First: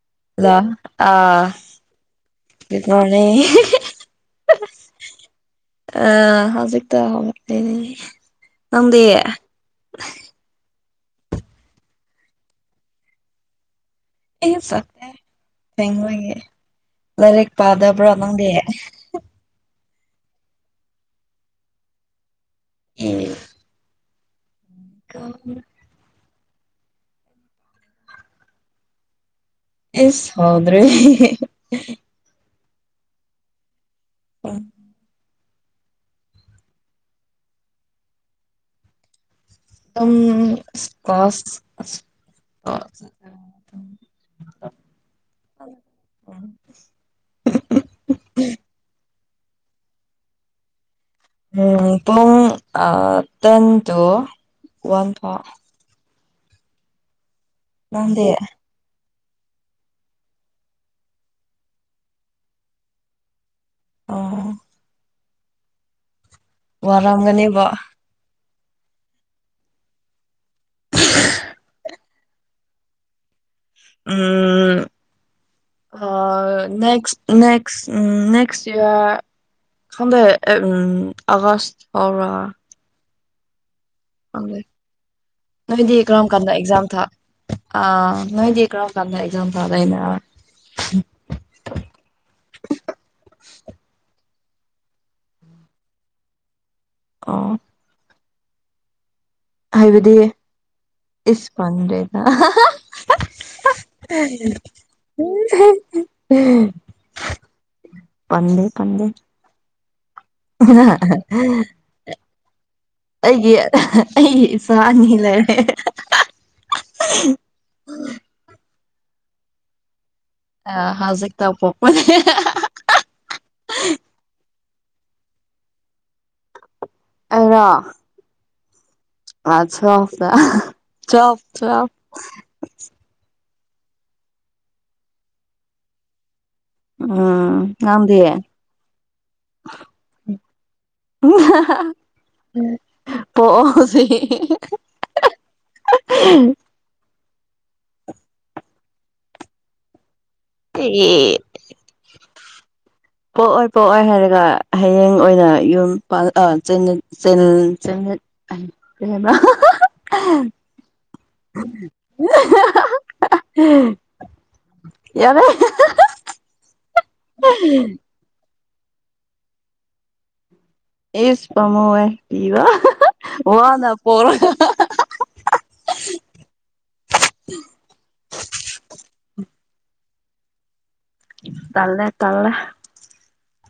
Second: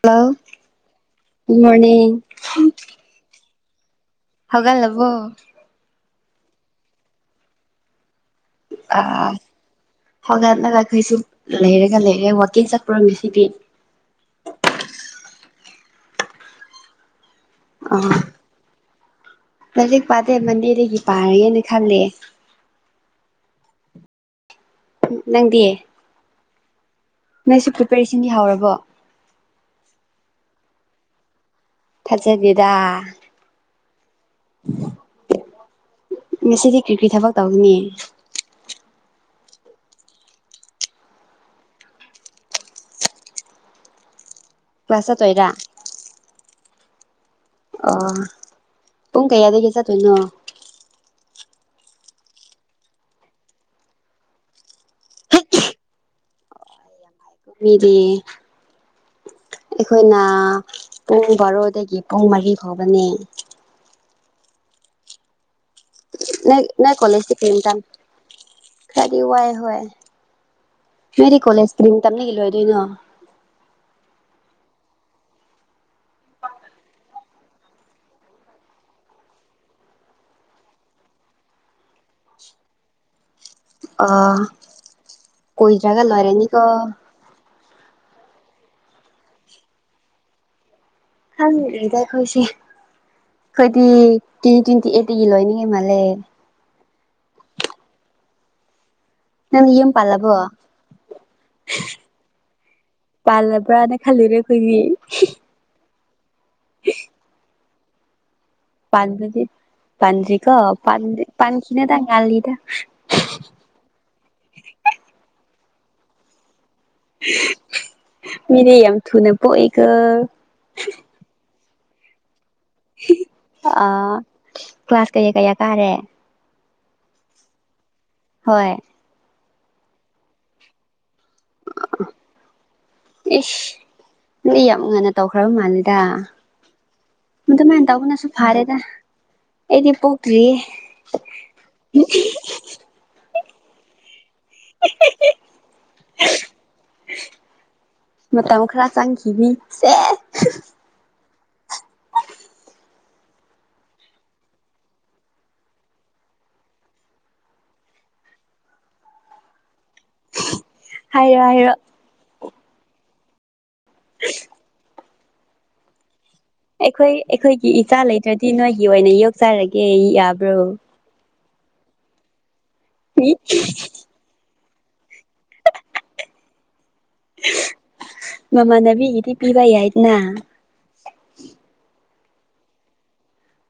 hello hello ꯑꯥ good morning good morning ꯍꯦꯒꯠꯂꯕꯣ ꯑ ꯍꯧꯖꯤꯛꯛꯇ ꯍꯧꯒꯠꯂꯦ ꯑ꯭ ꯅꯪꯗꯤ ꯍꯧꯣꯒꯠꯂꯒ ꯑꯩꯈꯣꯏꯁꯨ ꯂꯩꯔꯒ ꯂꯩꯔꯦ ꯋꯥꯛꯀꯤꯡ ꯆꯠꯄ꯭ꯔꯣ ꯉꯁꯤꯗꯤ ꯑꯦ ꯆꯠꯇꯦ ꯊꯦꯡꯕꯒꯤ ꯂꯥꯏꯔꯤꯛ ꯄꯥꯗꯕ꯭ꯔꯣ ꯅꯪꯗꯤ ꯂꯥꯢꯔꯤꯛ ꯄꯥꯗꯦ ꯃꯟꯗꯦꯗꯒꯤ ꯄꯥꯔꯒꯦꯅ ꯈꯜꯂꯦ ꯑꯦ ꯅꯪꯗꯤ ꯅꯪꯁꯨ ꯄ꯭ꯔꯤꯄꯦꯔꯦꯁꯟꯒꯤ ꯌꯥꯎꯔꯕꯣ ꯑꯦꯁ ꯍꯥꯎꯗ꯭ꯔꯤ ꯊꯖꯗꯦꯗ [inaudible] ꯉꯁꯤꯗꯤ ꯀ꯭ꯔꯤ ꯀ꯭ꯔꯤ ꯊꯕꯛ ꯇꯧꯒꯅꯤ [unintelligible] ꯀ꯭ꯂꯥꯁ ꯀ꯭ꯂꯥꯁ ꯆꯠꯇꯣꯏꯔ ꯑꯣ ꯄꯨꯡ ꯀꯌꯥꯗꯒꯤ ꯆꯠꯇꯣꯏꯅꯣ ꯄꯨꯡ ꯇꯦꯟ ꯇꯨ ꯋꯥꯟ ꯐꯥꯎ ꯃꯤꯗꯤ ꯅꯪꯗꯤ ꯑꯩꯈꯣꯏꯅ ꯄꯨꯡ ꯕꯥꯔꯣꯗꯒꯤ ꯄꯨꯡ ꯃꯔꯤ ꯐꯥꯎꯕꯅꯦ ꯑꯣ ꯅꫭꯏ ꯅꫭꯏ ꯀꯣꯂꯦꯖꯇꯤ ꯀꯔꯤ ꯋꯥꯔꯝꯒꯅꯦꯕ ꯃꯇꯝ ꯈꯔꯗꯤ ꯋꯥꯏ ꯍꯣꯏ ꯅꫭꯏꯗꯤ ꯀꯣꯂꯦꯖ ꯀꯔꯤ ꯃꯇꯝꯗꯒꯤ ꯂꯣꯏꯗꯣꯏꯅꯣ ꯎꯝ ꯑ ꯅꯦꯛꯁ ꯅꯦꯛꯁ ꯎꯝ ꯅꯦꯛꯦꯛꯁ ꯏꯔ ꯈꯟꯗꯦ ꯎꯝ ꯑꯒꯁ ꯐꯥꯎꯔ ꯑ ꯅꫭꯏꯗꯤ ꯀꯨꯏꯗ꯭ꯔꯒ ꯀꯔꯝ ꯀꯟꯗ ꯂꯣꯏꯔꯅꯤꯀꯣ ꯑꯦꯛꯖꯥꯝ ꯊꯥ ꯑ ꯅꯣꯏꯗꯤ ꯀꯔꯝ ꯀꯥꯟꯗ ꯑꯦꯛꯖꯥꯝ ꯊꯥꯗꫭꯏꯅꫭ ꯈꯪꯗ꯭ꯔꯤꯗ ꯑꯩꯈꯣꯏꯁꯤ ꯑꯩꯈꯣꯏꯗꯤ [unintelligible] ꯑꯩꯠꯇꯤꯒꯤ ꯂꯣꯏꯅꯤꯉꯩ ꯃꯥꯜꯂꯦ ꯑꯣ ꯅꯪꯗꯤ ꯌꯨꯝ ꯍꯥꯏꯕꯗꯤ ꯄꯜꯂꯕꯣ ꯏꯁ ꯄꯟꯗ꯭ꯔꯦꯗ ꯄꯜꯕ꯭ꯔꯅ ꯈꯜꯂꯨꯔꯦ ꯑꯈꯣꯏꯗꯤ ꯄꯥꯟꯗꯦ ꯄꯥꯟꯗ꯭ꯔꯗꯤ ꯄꯥꯟꯗ꯭ꯔꯤꯀꯣ ꯄꯥꯟꯗꯤ ꯄꯥꯥꯟꯈꯤꯅꯨꯗ ꯉꯜꯂꯤꯗ ꯑꯩꯒꯤ ꯑꯩꯒꯤ ꯏꯆꯥ ꯑꯅꯤ ꯂꯩꯔꯦ ꯃꯤꯗꯤ ꯌꯥꯝ ꯊꯨꯅ ꯄꯣꯛꯏꯀꫭ ꯑ ꯍꯖꯤꯛ ꯇ ꯎꫭꯛꯄꯅꯤ ꯑ ꯀ꯭ꯂꯥꯁ ꯀꯌꯥ ꯀꯌꯥ ꯀꯥꯔꯦ ꯑꯩꯔꫭ ꯍꯣꯏ ꯀ꯭ꯂꯥꯁ ꯇ꯭ꯋꯦꯂ꯭ꯞ ꯇ ꯇ꯭ꯋꯦꯂ꯭ꯞ ꯇ꯭ꯋꯦꯂ꯭ꯞ ꯏꯁ ꯃꯤ ꯌꯥꯝ ꯉꯟꯅ ꯇꯧꯈ꯭ꯔꯕ ꯃꯥꯜꯂꯦꯗ ꯎꯝ ꯃꯗꯨꯃꯥꯏꯅ ꯅꯪꯗꯤ ꯇꯧꯕꯅꯁꯨ ꯐꯥꯔꯦꯗ ꯑꯦꯗꯤ ꯄꫭꯛꯇ꯭ꯔꯤ [unintelligible] ꯃꯇꯝ ꯈꯔ ꯆꯪꯈꯤꯅꯤ ꯁꯦ [unintelligible] ꯄꯣꯛꯑꯣꯏ ꯄꯣꯛꯑꯣꯏ ꯍꯥꯏꯔꯒ ꯍꯌꯦꯡ ꯑꯣꯏꯅ ꯌꯨꯝ [unintelligible] ꯀꯔꯤ ꯍꯥꯏꯕ ꯍꯥꯏꯔꯣ ꯍꯥꯏꯔꯣ [unintelligible] ꯌꯥꯔꯦ ꯑꯩꯈꯣꯏ ꯑꯩꯈꯣꯏꯒꯤ ꯏꯆꯥ ꯂꯩꯇ꯭ꯔꯗꯤ ꯅꯣꯏꯒꯤ ꯑꯣꯏꯅ ꯌꯣꯛꯆꯔꯒꯦ ꯌꯥꯕ꯭ꯔꯣ ꯏꯁ ꯄꯥꯃꯨꯋꯦ ꯄꯤꯕ ꯋꯥꯅ ꯄꫭꯛꯔꯒ ꯅꯥꯃꯥꯟꯅꯥꯕꯤꯒꯤꯗꯤ ꯄꯤꯕꯥ ꯌꯥꯏꯗꯥꯅ ꯇꯜꯂꯦ ꯇꯜꯂꯦ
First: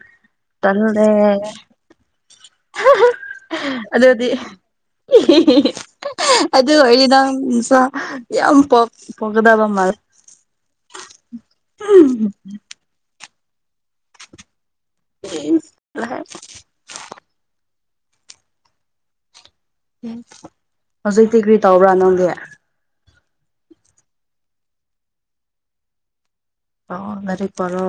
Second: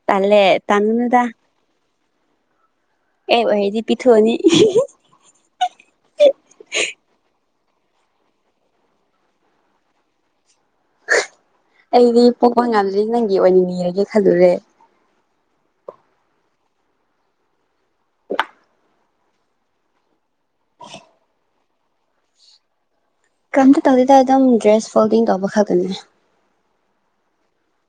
ꯇꯜꯂꯦ ꯇꯜꯂꯦ ꯇꯟꯒꯥꯅꯨꯗꯥ ꯑꯣꯏꯔꯗꯤ ꯑꯗꯨꯗꯤ ꯄꯤꯊꯣꯛꯑꯅꯤ ꯑꯗꯨ ꯑꯣꯏꯗꯤ ꯗꯝꯆꯥ ꯌꯥꯝ ꯄꯥꯝꯒꯥꯗꯕꯥ ꯃꯥꯜꯂꯦ ꯑꯩꯗꯤ ꯄꯣꯛꯄ ꯉꯝꯗ꯭ꯔꯤ ꯅꯪꯒꯤ ꯑꯣꯏꯅ ꯌꯦꯡꯒꯦ ꯈꯜꯂꯨꯔꯦ [unintelligible] ꯍꯧꯖꯤꯛꯇꯤ ꯀ꯭ꯔꯤ ꯇꯧꯕ꯭ꯔꯥ ꯅꯪꯗꯤ ꯀꯩꯝꯇꯥ ꯇꯧꯗꯦꯗꯥ ꯑꯗꯨꯝ ꯗ꯭ꯔꯦꯁ ꯐꯣꯜꯗꯤꯡ ꯇꯧꯕ ꯈꯛꯇꯥꯅꯦ ꯄꯥꯎꯑꯣ ꯂꯥꯏꯔꯤꯛ ꯄꯥꯔꯣ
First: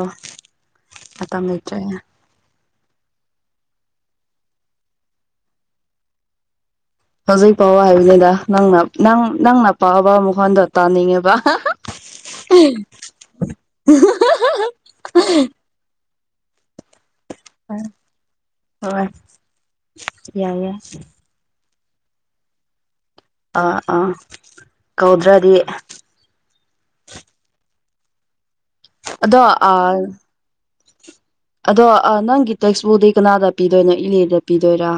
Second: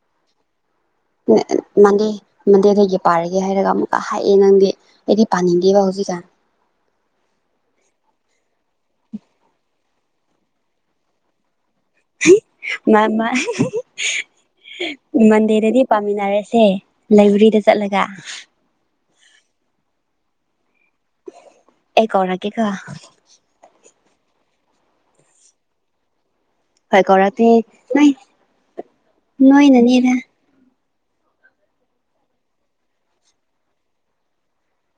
ꯃꯇꯝ ꯂꯩꯇ꯭ꯔꯦ ꯅꯪꯗꯤ ꯃꯟꯗꯦꯗꯥꯒꯤ ꯄꯥꯔꯒꯦ ꯍꯥꯏꯔꯒ ꯑꯃꯨꯛꯀꯥ ꯍꯥꯏꯑꯦ ꯅꯪꯗꯤ ꯑꯩꯗꯤ ꯄꯥꯅꯤꯡꯗꯦꯕꯥ ꯍꯧꯖꯤꯛꯀꯥꯟ ꯍꯧꯖꯤꯛ ꯄꯥꯎ ꯍꯥꯏꯕꯅꯤꯗ ꯅꯪꯅ ꯅꯪ ꯅꯪꯅ ꯄꯥꯕ ꯃꯈꯣꯟꯗꯣ ꯇꯥꯅꯤꯡꯉꯦꯕ ꯃꯟꯗꯦꯗꯤ ꯄꯥꯃꯤꯟꯅꯔꯁꯦ ꯂꯥꯏꯕ꯭ꯔꯦꯔꯤꯗ ꯆꯠꯂꯥꯒꯥ ꯍꯣꯏ ꯌꯥꯏꯌꯦ ꯑꯩ ꯀꯧꯔꯛꯀꯦ ꯀꯣ ꯑꯥ ꯑꯥ ꯀꯧꯗ꯭ꯔꯥꯗꯤ [unintelligible] ꯑꯗꯣ ꯑꯥ ꯅꯣꯏꯅꯅꯦꯗ ꯑꯗꯣ ꯅꯪꯒꯤ ꯇꯦꯛꯁꯕꯨꯛꯇꯤ ꯀꯅꯥꯗꯥ ꯄꯤꯗꯣꯏꯅꯣ ꯏꯅꯦꯗꯥ ꯄꯤꯗꯣꯏꯔꯥ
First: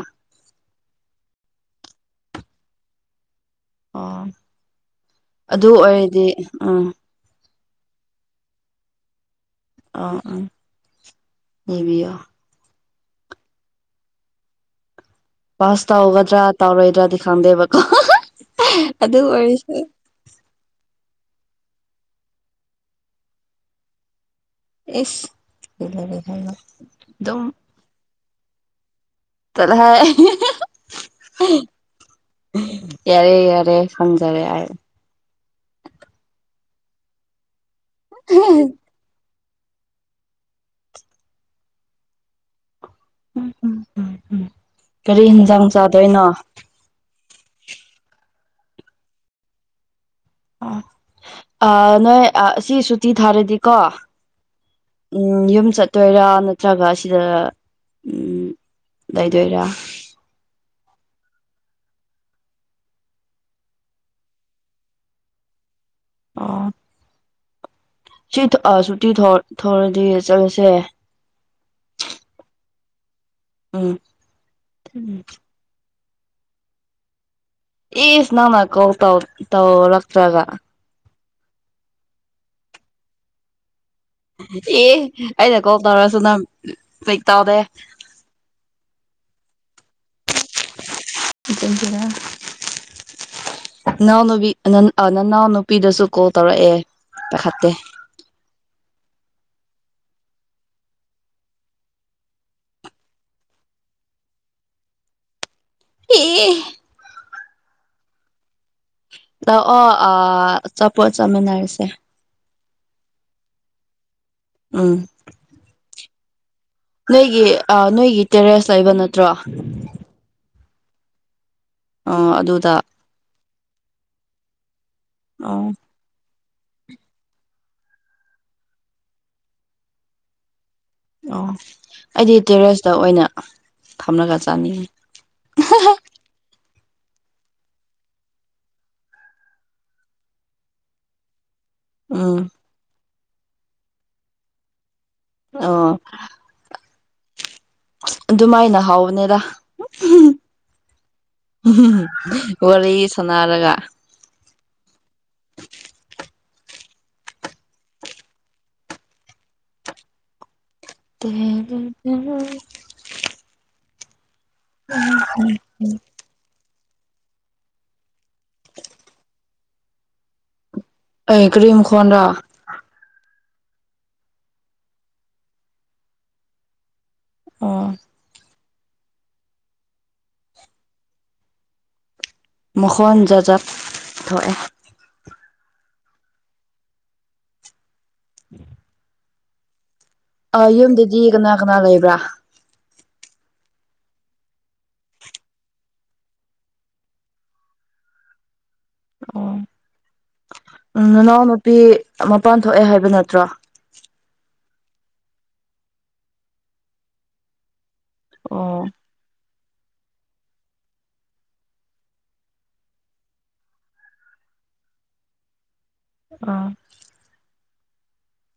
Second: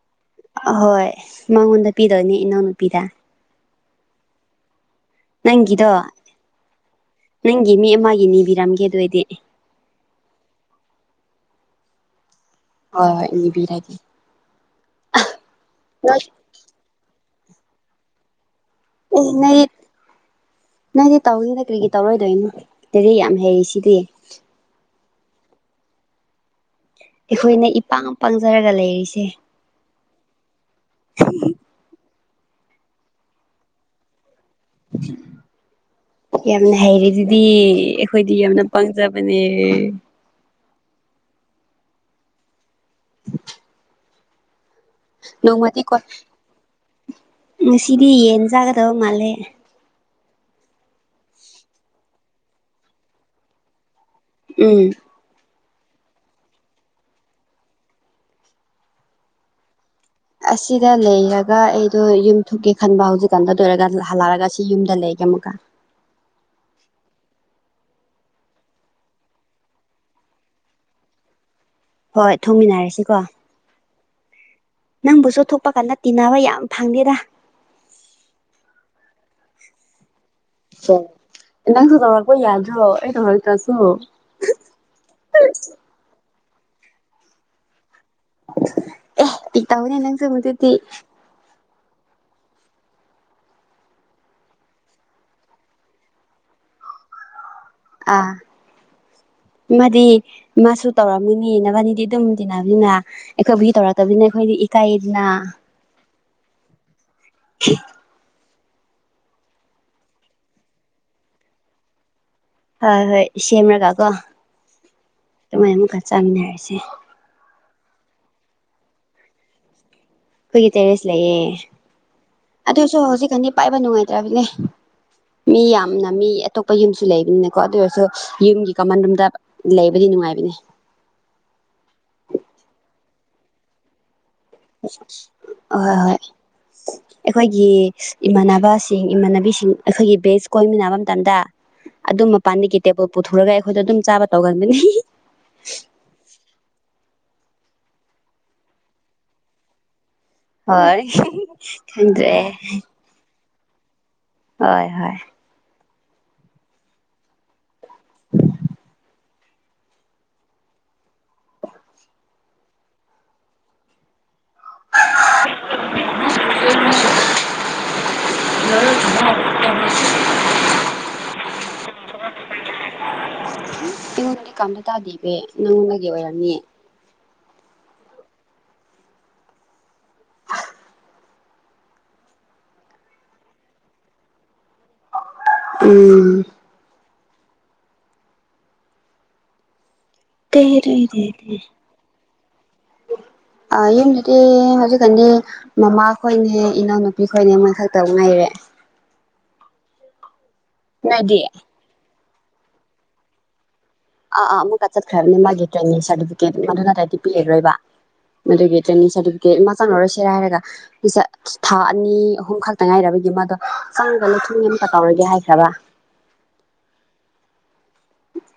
ꯑꯍꯣꯏ ꯃꯉꯣꯟꯗꯥ ꯄꯤꯗꯣꯏꯅꯦ ꯏꯅꯥꯎꯅꯨꯄꯤꯗꯥ ꯑꯣ ꯅꯪꯒꯤꯗꯣ ꯎꯝ ꯅꯪꯒꯤ ꯃꯤ ꯑꯃꯥꯒꯤ ꯅꯤꯕꯤꯔꯝꯒꯦ ꯑꯗꯨ ꯑꯣꯏꯗꯤ ꯑꯥ ꯑꯥ ꯅꯤꯕꯤꯌꯣ ꯍꯣꯏ ꯍꯣꯏ ꯅꯤꯕꯤꯔꯒꯦ ꯄꯥꯁ ꯅꯣꯏ ꯑꯦ ꯇꯧꯒꯗ꯭ꯔꯥ ꯇꯧꯔꯣꯏꯗ꯭ꯔꯥꯗꯤ ꯈꯪꯗꯦꯕꯥꯀꯣ [unintelligible] ꯅꯪꯗꯤ ꯇꯧꯅꯤꯗꯥ ꯀꯔꯤꯒꯤ ꯇꯧꯔꯣꯏꯗꯣꯏꯅꯣ ꯂꯥꯏꯔꯤꯛ ꯌꯥꯝ ꯍꯩꯔꯤ ꯁꯤꯗꯤ [unintelligible] ꯑꯩꯈꯣꯏꯅ ꯏꯄꯥꯡ ꯄꯪꯖꯥꯔꯒ ꯂꯩꯔꯤꯁꯦ ꯇꯠꯂꯥꯍꯦ ꯌꯥꯔꯦ ꯌꯥꯔꯦ ꯈꯪꯖꯥꯔꯦ ꯌꯥꯝꯅ ꯍꯩꯔꯤꯗꯨꯗꯤ ꯑꯩꯈꯣꯏꯗꯤ ꯌꯥꯝꯅꯥ ꯄꯪ ꯖꯥ ꯕꯥꯅꯦ ꯎꯝ ꯎꯝ ꯎꯝ ꯎꯝ ꯅꯣꯡꯃꯥꯗꯤ ꯀꯣ ꯉꯁꯤꯗꯤ ꯌꯦꯟ ꯆꯥꯒꯥꯥꯗꯕ ꯃꯥꯜꯂꯦ ꯑꯣ ꯑꯥ ꯅꯣꯏ ꯑꯁꯤ ꯁꯨꯇꯤ ꯊꯥꯔꯗꯤꯀꯣ ꯎꯝ ꯎꯝ ꯌꯨꯝ ꯆꯠꯇꯣꯏꯔꯥ ꯅꯠꯇ꯭ꯔꯒ ꯁꯤꯗ ꯎꯝ ꯂꯩꯗꯣꯏꯔꯥ ꯑꯁꯤꯗꯥ ꯂꯩꯔꯒꯥ ꯑꯩꯗꯣ ꯌꯨꯝ ꯊꯣꯛꯀꯦ ꯈꯟꯕꯥ ꯍꯧꯖꯤꯛꯀꯥꯟꯗꯣ ꯑꯗꯨ ꯑꯣꯏꯔꯒꯥ ꯍꯜꯂꯛꯔꯥꯒꯥ ꯑꯁꯤ ꯌꯨꯝꯗ ꯂꯩꯒꯦ ꯑꯃꯨꯛꯀꯥ ꯑꯣ ꯁꯤ ꯁꯨꯇꯤ ꯊꯣꯛꯔꯥꯗꯤ ꯆꯠꯁꯦ ꯍꯣꯏ ꯊꯣꯛꯃꯤꯟꯅꯔꯥꯁꯤꯀꯣ ꯎꯝ ꯅꯪꯕꯨ ꯊꯣꯛ ꯄꯥ ꯀꯥꯟꯗ ꯇꯤꯟꯅꯕ ꯌꯥꯝ ꯐꯪꯗꯦꯗꯥ ꯏꯁ ꯅꯪꯅꯥ ꯀꯣꯜ ꯇꯧ ꯇꯧꯔꯛꯇꯔꯥꯒꯥ ꯅꯪꯁꯨ ꯇꯧꯔꯛꯄꯥ ꯌꯥꯗ꯭ꯔꯣ ꯑꯩ ꯇꯧꯔꯛꯇ꯭ꯔꯥꯁꯨ ꯑꯦ ꯑꯩꯅ ꯀꯣꯜ ꯇꯧꯔꯁꯨ ꯅꯪ [unintelligible] ꯇꯧꯗꯦ ꯑꯦ ꯄꯤꯛ ꯇꯧꯕꯥꯅꯦ ꯅꯪꯁꯨ ꯍꯨꯖꯤꯛꯇꯤ [unintelligible] ꯅꯥꯎꯅꯨꯕꯤ ꯅꯅꯥꯎ ꯑ ꯅꯅꯥꯎꯅꯨꯄꯤꯗꯁꯨ ꯀꯣꯜ ꯇꯧꯔꯛꯑꯦ ꯄꯥꯏꯈꯠꯇꯦ ꯑꯥ ꯃꯥꯗꯤ ꯃꯥꯁꯨ ꯇꯧꯔꯝꯃꯤꯅꯤ ꯅꯕꯥꯅꯤꯗꯤ ꯑꯗꯨꯝ ꯇꯤꯟꯅꯕꯅꯤꯅ ꯑꯩꯈꯣꯏꯕꯨꯗꯤ ꯇꯧꯔꯛꯇꯕꯅꯤꯅ ꯑꯩꯈꯣꯏꯗꯤ ꯏꯀꯥꯏꯌꯦꯗꯅ ꯑꯦ ꯑꯦ [unintelligible] ꯂꯥꯛꯑꯣ ꯑꯥ ꯑꯆꯥꯄꯣꯠ ꯆꯥꯃꯤꯟꯅꯔꯁꯦ ꯍꯣꯏ ꯍꯣꯏ ꯁꯦꯝꯂꯒ ꯀꯣ ꯎꯝ ꯑꯗꯨꯃꯥꯏꯅ ꯑꯃꯨꯛꯀ ꯆꯥꯃꯤꯟꯅꯔꯁꯦ ꯅꯣꯏꯒꯤ ꯑ ꯅꯣꯏꯒꯤ ꯇꯦꯔꯦꯁ ꯂꯩꯕ ꯅꯠꯇ꯭ꯔꯣ ꯑꯩꯈꯣꯏꯒꯤ ꯇꯦꯔꯦꯁ ꯂꯩꯌꯦ ꯑꯥ ꯑꯗꯨꯗ ꯑꯗꯨꯁꯨ ꯍꯧꯖꯤꯛ ꯀꯥꯟꯗꯤ ꯄꯥꯏꯕ ꯅꯨꯡꯉꯥꯏꯇ꯭ꯔꯕꯅꯦ ꯃꯤ ꯑꯣ ꯌꯥꯝꯅ ꯃꯤ [unintelligible] ꯑꯇꯣꯞꯄ ꯌꯨꯝꯁꯨ ꯂꯩꯕꯅꯤꯅꯀꯣ ꯑꯗꯨ ꯑꯣꯏꯔꯁꯨ ꯌꯨꯝꯒꯤ ꯀꯃꯟ ꯔꯨꯝꯗ ꯂꯩꯕꯗꯤ ꯅꯨꯡꯉꯥꯏꯕꯅꯦ ꯑꯣ ꯑꯩꯗꯤ ꯇꯦꯔꯦꯁꯇ ꯑꯣꯏꯅ ꯐꯝꯂꯒ ꯆꯥꯃꯤꯟ ꯍꯣꯏ ꯍꯣꯏ ꯑꯩꯈꯣꯏꯒꯤ ꯏꯃꯥꯟꯅꯕꯁꯤꯡ ꯏꯃꯥꯟꯅꯕꯤꯁꯤꯡ ꯑꯩꯈꯣꯏꯒꯤ ꯕꯦꯁ ꯀꯣꯏꯃꯤꯟꯅꯕ ꯃꯇꯝꯗ ꯑꯗꯨꯝ ꯎꯝ ꯃꯄꯥꯟꯗꯒꯤ ꯇꯦꯕꯜ ꯄꯨꯊꯨꯔꯒ ꯑꯩꯈꯣꯏꯗ ꯑꯗꯨꯝ ꯆꯥꯕ ꯇꯧꯒꯟꯕꯅꯤ ꯑꯣ ꯑꯗꯨꯃꯥꯏꯅ ꯍꯥꯎꯕꯅꯤꯗ ꯍꯨꯝ ꯍꯣꯏ ꯍꯨꯝ ꯍꯨꯝ ꯈꯪꯗ꯭ꯔꯦ ꯋꯥꯔꯤ ꯁꯥꯟꯅꯔꯒ ꯍꯣꯏ ꯍꯣꯏ ꯇꯦꯔꯦ ꯇꯦ [unintelligible] [unintelligible] ꯑꯦ ꯀ꯭ꯔꯤ ꯃꯈꯣꯟꯔꯥ ꯏꯉꯣꯟꯗꯗꯤ ꯀꯩꯝꯇ ꯇꯥꯗꯦꯍꯦ ꯅꯪꯉꯣꯟꯗꯒꯤ ꯑꯣꯏꯔꯝꯅꯤ ꯑꯣ ꯃꯈꯣꯟ ꯖꯥꯠ ꯖꯥꯠ ꯊꯣꯛꯑꯦ ꯎꯝ [inaudible] ꯑ ꯌꯨꯝꯗꯗꯤ ꯀꯅꯥ ꯀꯅꯥ ꯂꯩꯕ꯭ꯔꯥ ꯑ ꯌꯨꯝꯗꯗꯤ ꯍꯧꯖꯤꯛꯀꯥꯟꯗꯤ ꯃꯃꯥ ꯈꯣꯏꯅꯦ ꯏꯅꯥꯎꯅꯨꯄꯤ ꯈꯣꯏꯅꯦ ꯃꯣꯏ ꯈꯛꯇꯕꯨ ꯉꯥꯏꯔꯦ ꯑꯣ ꯎꯝ ꯅꯣꯏꯗꯤ ꯅꯅꯥꯎꯅꯄꯤ ꯃꯄꯥꯟ ꯊꯣꯛꯑꯦ ꯍꯥꯏꯕ ꯅꯠꯇ꯭ꯔꯣ ꯑꯥ ꯑꯥ ꯑꯃꯨꯛꯀ ꯆꯠꯈ꯭ꯔꯕꯅꯤ ꯃꯥꯒꯤ ꯇ꯭ꯔꯦꯅꯤꯡ ꯁꯥꯔꯇꯤꯐꯤꯀꯦꯠ ꯃꯗꯨ ꯅꯠꯇ꯭ꯔꯗꯤ ꯄꯤꯔꯔꯣꯏꯕ ꯑꯗꯨꯒꯤ ꯑꯣ ꯇ꯭ꯔꯦꯅꯤꯡ ꯁꯥꯔꯇꯤꯐꯤꯀꯦꯠ ꯃꯥ ꯆꯪꯉꯔꯣꯏꯁꯤꯔ ꯍꯥꯏꯔꯒ [unintelligible] ꯊꯥ ꯑꯅꯤ ꯑꯍꯨꯝ ꯈꯛꯇ ꯉꯥꯏꯔꯕꯒꯤ ꯃꯥꯗꯣ ꯆꯪꯕ [unintelligible] ꯑꯃꯨꯛꯀꯥ ꯇꯧꯔꯒꯦ ꯍꯥꯏꯈ꯭ꯔꯕ ꯑꯥ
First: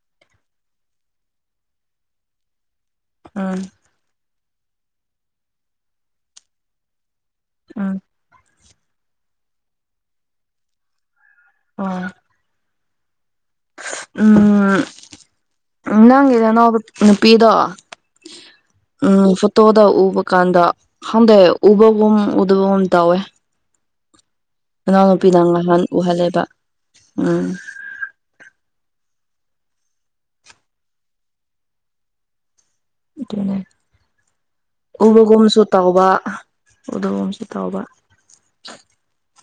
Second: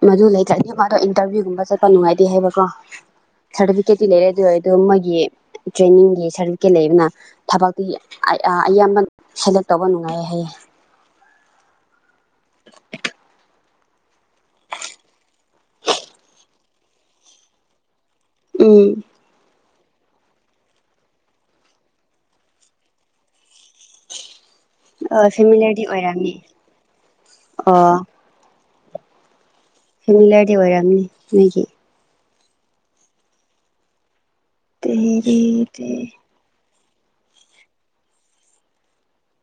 ꯃꯗꯨ ꯂꯩꯇꯔꯥꯗꯤ ꯃꯥꯗꯣ ꯏꯟꯇꯔꯚꯤꯌꯨꯒꯨꯝꯕ ꯆꯠꯄ ꯅꯨꯡꯉꯥꯏꯇꯦ ꯍꯥꯏꯕꯀꯣ ꯎꯝ ꯁꯥꯔꯇꯤ ꯇꯤꯀꯦꯠꯇꯤ ꯂꯩꯔꯦ ꯑꯗꯨ ꯑꯗꯨ ꯃꯣꯏꯒꯤ ꯇ꯭ꯔꯦꯅꯤꯡꯒꯤ ꯁꯥꯔꯇꯤꯐꯤꯀꯦꯠ ꯂꯩꯗꯅ ꯊꯕꯛꯇꯤ ꯎꯝ ꯑꯌꯥꯝꯕꯅ ꯁꯦꯂꯦꯛ ꯇꯧꯕ ꯅꯨꯡꯉꯥꯏꯌꯦ ꯍꯥꯏꯌꯦ ꯑꯥ ꯎꯝ ꯎ ꯅꯪꯒꯤꯅꯅꯥꯎꯅꯨꯄꯤꯗꯣ ꯎꯝ ꯐꯨ ꯇꯣꯗ ꯎꯕ ꯀꯥꯟꯗ ꯈꯪꯗꯦ ꯎꯕꯒꯨꯝ ꯎꯗꯕꯒꯨꯝ ꯇꯧꯋꯦ ꯅꯅꯥꯎꯅꯨꯄꯤꯅ ꯅꯍꯥꯟ ꯐꯦꯃꯤꯂꯔꯗꯤ ꯑꯣꯏꯔꯝꯅꯤ ꯎꯍꯜꯂꯦꯕ ꯎꯝ ꯑꯣ ꯐꯦꯃꯤꯂꯔꯗꯤ ꯑꯣꯏꯔꯝꯅꯤ ꯃꯤꯒꯤ ꯑꯗꯨꯅꯦ ꯎꯕꯒꯨꯝꯁꯨ ꯇꯧꯕ ꯎꯗꯒꯨꯝꯨꯁꯨ ꯇꯧꯕ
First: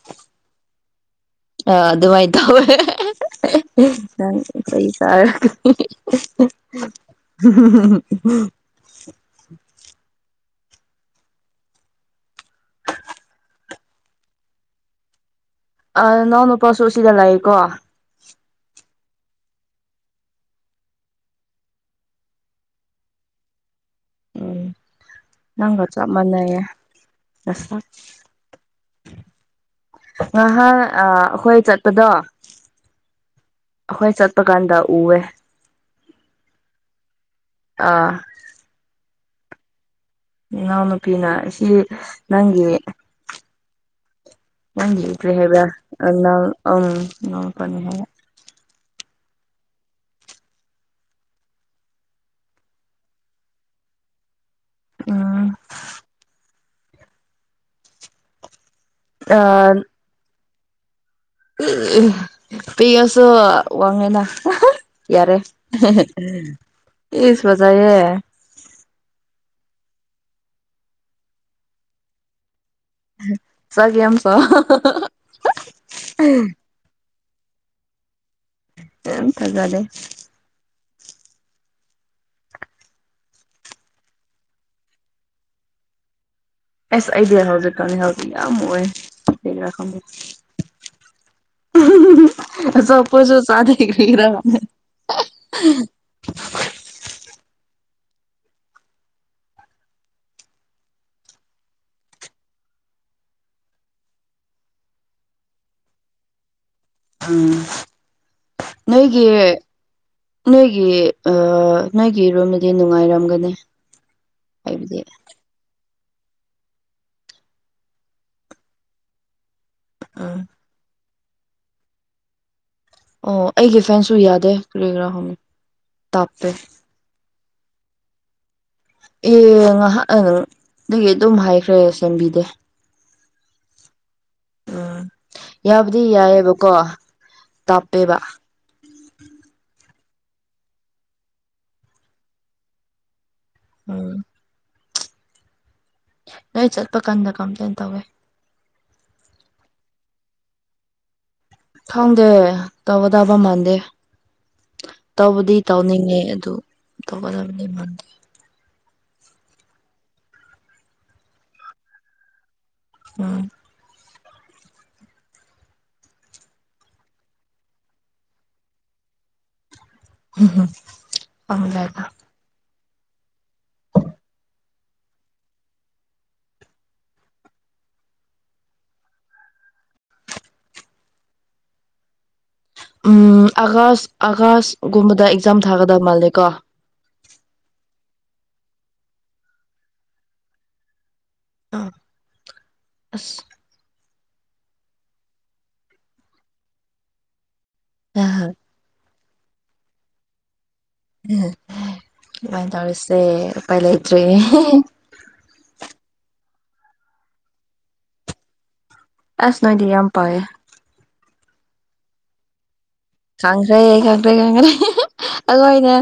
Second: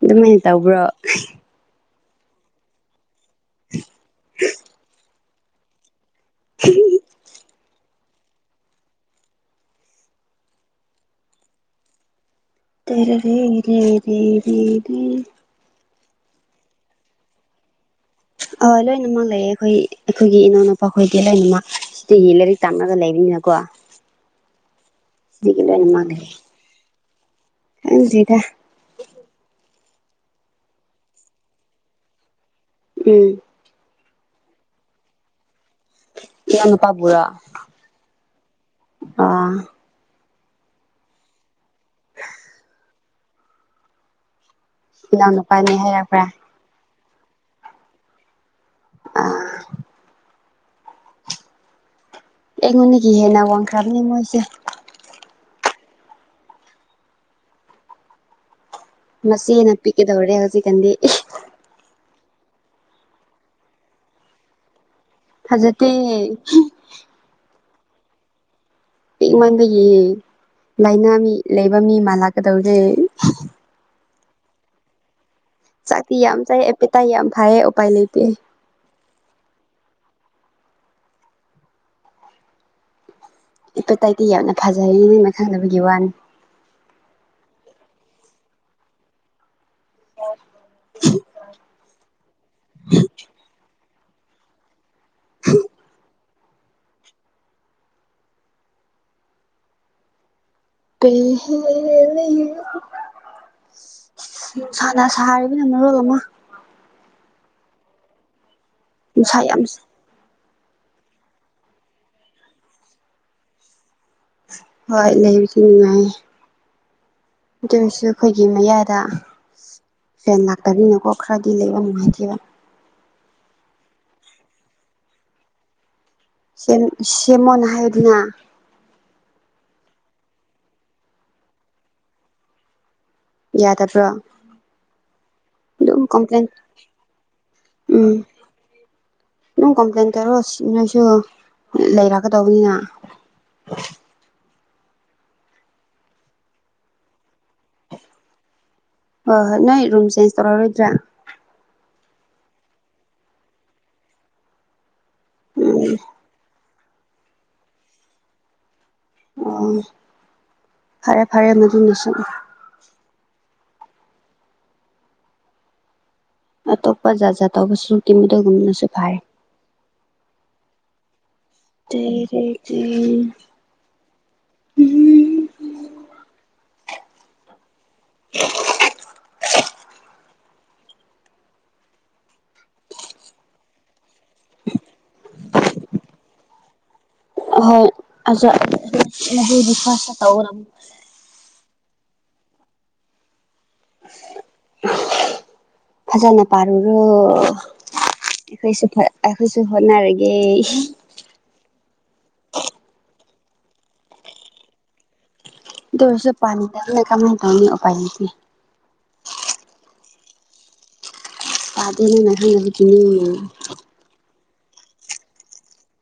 ꯑꯗꯨꯃꯥꯏꯅ ꯇꯧꯕ꯭ꯔꯣ ꯑꯥ ꯑꯗꯨꯃꯥꯏꯅ ꯇꯧꯋꯦ ꯅꯪ ꯀ ꯇꯥꯔꯒ [unintelligible] [unintelligible] ꯑ ꯅꯍꯧꯅ ꯄꯔꯁꯁꯨ ꯁꯤꯗ ꯂꯦꯀꯣ ꯑ ꯂꯣꯏꯅꯃꯛ ꯂꯩꯌꯦꯦ ꯑꯩꯈꯣꯏ ꯑꯩꯈꯣꯏꯒꯤ ꯏꯅꯥꯎꯅꯨꯄꯥ ꯈꯣꯏꯗꯤ ꯂꯣꯏꯅꯃꯛ ꯁꯤꯗꯒꯤ ꯂꯥꯏꯔꯤꯛ ꯇꯝꯅꯒ ꯂꯩꯕꯅꯤꯅꯀꯣ ꯎꯝ ꯁꯤꯗꯒꯤ ꯅꯪꯒ ꯂꯣꯏꯅꯃꯛ ꯆꯞ ꯂꯩꯌꯦ ꯃꯅꯦꯁ ꯈꯪꯗ꯭ꯔꯤꯗ ꯉꯍꯥꯛ ꯍꯈꯣꯏ ꯆꯠꯄꯗꯣ ꯎꯝ ꯑꯩꯈꯣꯏ ꯆꯠꯄ ꯀꯥꯟꯗ ꯎꯋꯦ ꯀꯅꯄꯥ ꯕꯔꯥ ꯑꯥ ꯑꯥ ꯏꯅꯥꯎ ꯅꯨꯨꯄꯤꯅ ꯁꯤ ꯅꯪꯒꯤ ꯅꯪ ꯐꯦ ꯍꯥꯏꯕ ꯏꯅꯥꯎꯅꯨꯄꯥꯅꯦ ꯍꯥꯏꯔꯛꯄ꯭ꯔꯥ ꯎꯝꯣꯡ ꯐꯅꯤ ꯍꯥꯏ ꯑ ꯑꯩꯉꯣꯟꯗꯒꯤ ꯍꯦꯟꯅ ꯋꯥꯡꯈ꯭ꯔꯕꯅꯤ ꯃꯣꯏꯁꯦ ꯎꯝ ꯃꯁꯤꯅ ꯄꯤꯛꯀꯗꯧꯔꯦ ꯍꯧꯖꯤꯛꯀꯥꯟꯗꯤ ꯄꯤꯉꯁꯨꯣ ꯋꯥꯡꯉꯦꯅ ꯌꯥꯔꯦ ꯐꯖꯗꯦ ꯏꯁ ꯃꯖꯥꯏꯦ ꯄꯛꯃꯗ ꯌꯦ ꯂꯥꯏꯅꯥ ꯃꯤ ꯂꯩꯕ ꯃꯤ ꯃꯥꯜꯂꯥꯛꯀꯗꯧꯔꯦ ꯆꯒꯤꯦꯦꯝ ꯁꯣ ꯆꯥꯛꯇꯤ ꯌꯥꯝ ꯆꯥꯏ ꯑꯦꯄꯦꯇꯥ ꯌꯥꯝ ꯐꯩꯌꯦ ꯎꯄꯥꯏ ꯂꯩꯕꯤꯑ ꯝ ꯊꯖꯗꯦ ꯏꯄꯠꯇ ꯑꯥꯏꯇꯤ ꯌꯥꯝꯅ ꯐꯖꯩꯦꯅ ꯑꯩꯅ ꯈꯪꯅꯕꯒꯤ ꯋꯥꯅꯤ ꯑꯦꯁ ꯑꯥꯏꯗꯤꯌꯥ ꯍꯧꯖꯤꯛꯀꯥꯟꯅꯤ ꯍꯧꯖꯤꯛ ꯌꯥꯝ ꯑꯣꯏꯥ ꯈꯪꯕꯤ ꯁꯣꯄꯨ ꯆ ꯆ ꯀꯔꯃꯦ ꯄ ꯂꯩ ꯁꯅꯥ ꯁꯍꯔꯤꯕ ꯅꯅꯔꯣꯜ ꯑꯃ ꯎꯝ ꯅꯣꯏꯒꯤ ꯅꯨꯡꯁꯥ ꯌꯥꯝ ꯅꯣꯏꯒꯤ ꯅꯣꯏꯒꯤ ꯏꯔꯣꯟꯗꯗꯤ ꯅꯨꯡꯉꯥꯏꯔꯝꯒꯅꯤ ꯍꯥꯏꯕꯗꯤ ꯍꯣꯏ ꯂꯩꯕꯁꯨ ꯅꯨꯡꯉꯥꯏ ꯑꯗꯨ ꯑꯣꯏꯔꯁꯨ ꯑꯩꯈꯣꯏꯒꯤ ꯃꯌꯥꯗ ꯎꯝ ꯐꯦꯟ ꯂꯥꯛꯇꯅꯤꯅꯀꯣ ꯈꯔꯗꯤ ꯂꯩꯕ ꯅꯨꯡꯉꯥꯏꯇꯦꯕ ꯑꯣ ꯑꯩꯒꯤ ꯐꯦꯟꯁꯨ ꯌꯥꯗꯦ ꯇꯨꯒ꯭ꯔꯥ ꯁꯦꯃꯣꯟ ꯍꯥꯏꯌꯗꯤꯅꯥ ꯑꯦ ꯉꯥꯏꯍꯥꯛꯅ ꯅꯪꯗꯒꯤ ꯑꯗꯨꯝ ꯍꯥꯏꯈ꯭ꯔꯦ ꯁꯦꯝꯕꯤꯗꯦ ꯌꯥꯗꯗꯕ꯭ꯔꯣ ꯎꯝ ꯌꯥꯕꯨꯗꯤ ꯌꯥꯏꯑꯕꯀꯣ ꯇꯥꯞꯄꯦꯕ ꯎꯝ ꯑꯗꯨꯝ ꯀꯝꯄ꯭ꯂꯦꯟ ꯇꯧꯔꯣ ꯅꯣꯏꯁꯨ ꯂꯩꯔꯛꯀꯗꯧꯕꯅꯤꯅ ꯎꯝ ꯅꯣꯏ ꯆꯠꯄ ꯀꯥꯟꯗ ꯀꯝꯄ꯭ꯂꯦꯟ ꯇꯧꯋꯦ ꯍꯣꯏ ꯍꯣꯏ ꯅꯣꯏ ꯔꯨꯝ ꯆꯦꯟꯖ ꯇꯧꯔꯛꯔꯣꯏꯗ꯭ꯔꯥ ꯎ ꯊꯗ ꯇꯕ ꯇꯕ ꯃꯥꯥꯟꯗꯦ ꯇꯧꯕꯗꯤ ꯎꯝ ꯇꯧꯅꯤꯡꯉꯦ ꯑꯗꯨ ꯇꯧꯒꯗꯕꯗꯤ ꯃꯗ ꯑꯣ ꯐꯔꯦ ꯐꯔꯦ ꯃꯗꯨ ꯂꯁꯤꯠ ꯎꯝ ꯑꯇꯣꯞꯄ ꯖꯥꯠ ꯖꯥꯠ ꯇꯧꯕꯁꯨ ꯁꯛꯇꯤꯃꯨꯗꯒꯨꯝꯅꯁꯨ ꯐꯥꯏꯔꯦ ꯎꯝꯝ ꯍ ꯇꯔ ꯎꯝ ꯑꯥꯒꯁ ꯑꯥꯒꯁꯒꯨꯝꯕꯗ ꯑꯦꯛꯖꯥꯝ ꯊꯥꯒꯗ ꯃꯥꯜꯂꯦ ꯀꯣ [inaudible] ꯑꯥ ꯑꯁ [unintelligible] ꯑꯩꯈꯣꯏꯁꯨ ꯑꯩꯈꯣꯏꯁꯨ ꯍꯣꯠꯅꯔꯒꯦ ꯎ ꯑꯗꯨꯃꯥꯏꯅ ꯇꯧꯔꯤꯁꯦ ꯎꯄꯥꯏ ꯂꯩꯇ꯭ꯔꯦ [unintelligible] ꯇꯁꯨ ꯄꯗ ꯀ ꯇ ꯎ ꯄꯥꯏ ꯅꯇ ꯑꯁ ꯅꯣꯏꯗꯤ ꯌꯥꯝ ꯄꯑꯦ ꯄꯥꯗꯅꯍꯥꯟꯅ ꯄꯅꯦ ꯈꯪꯈ꯭ꯔꯦ ꯈꯪꯗ꯭ꯔꯦ [unintelligible] ꯈꯪꯈ꯭ꯔꯦ ꯑꯗꯨꯅ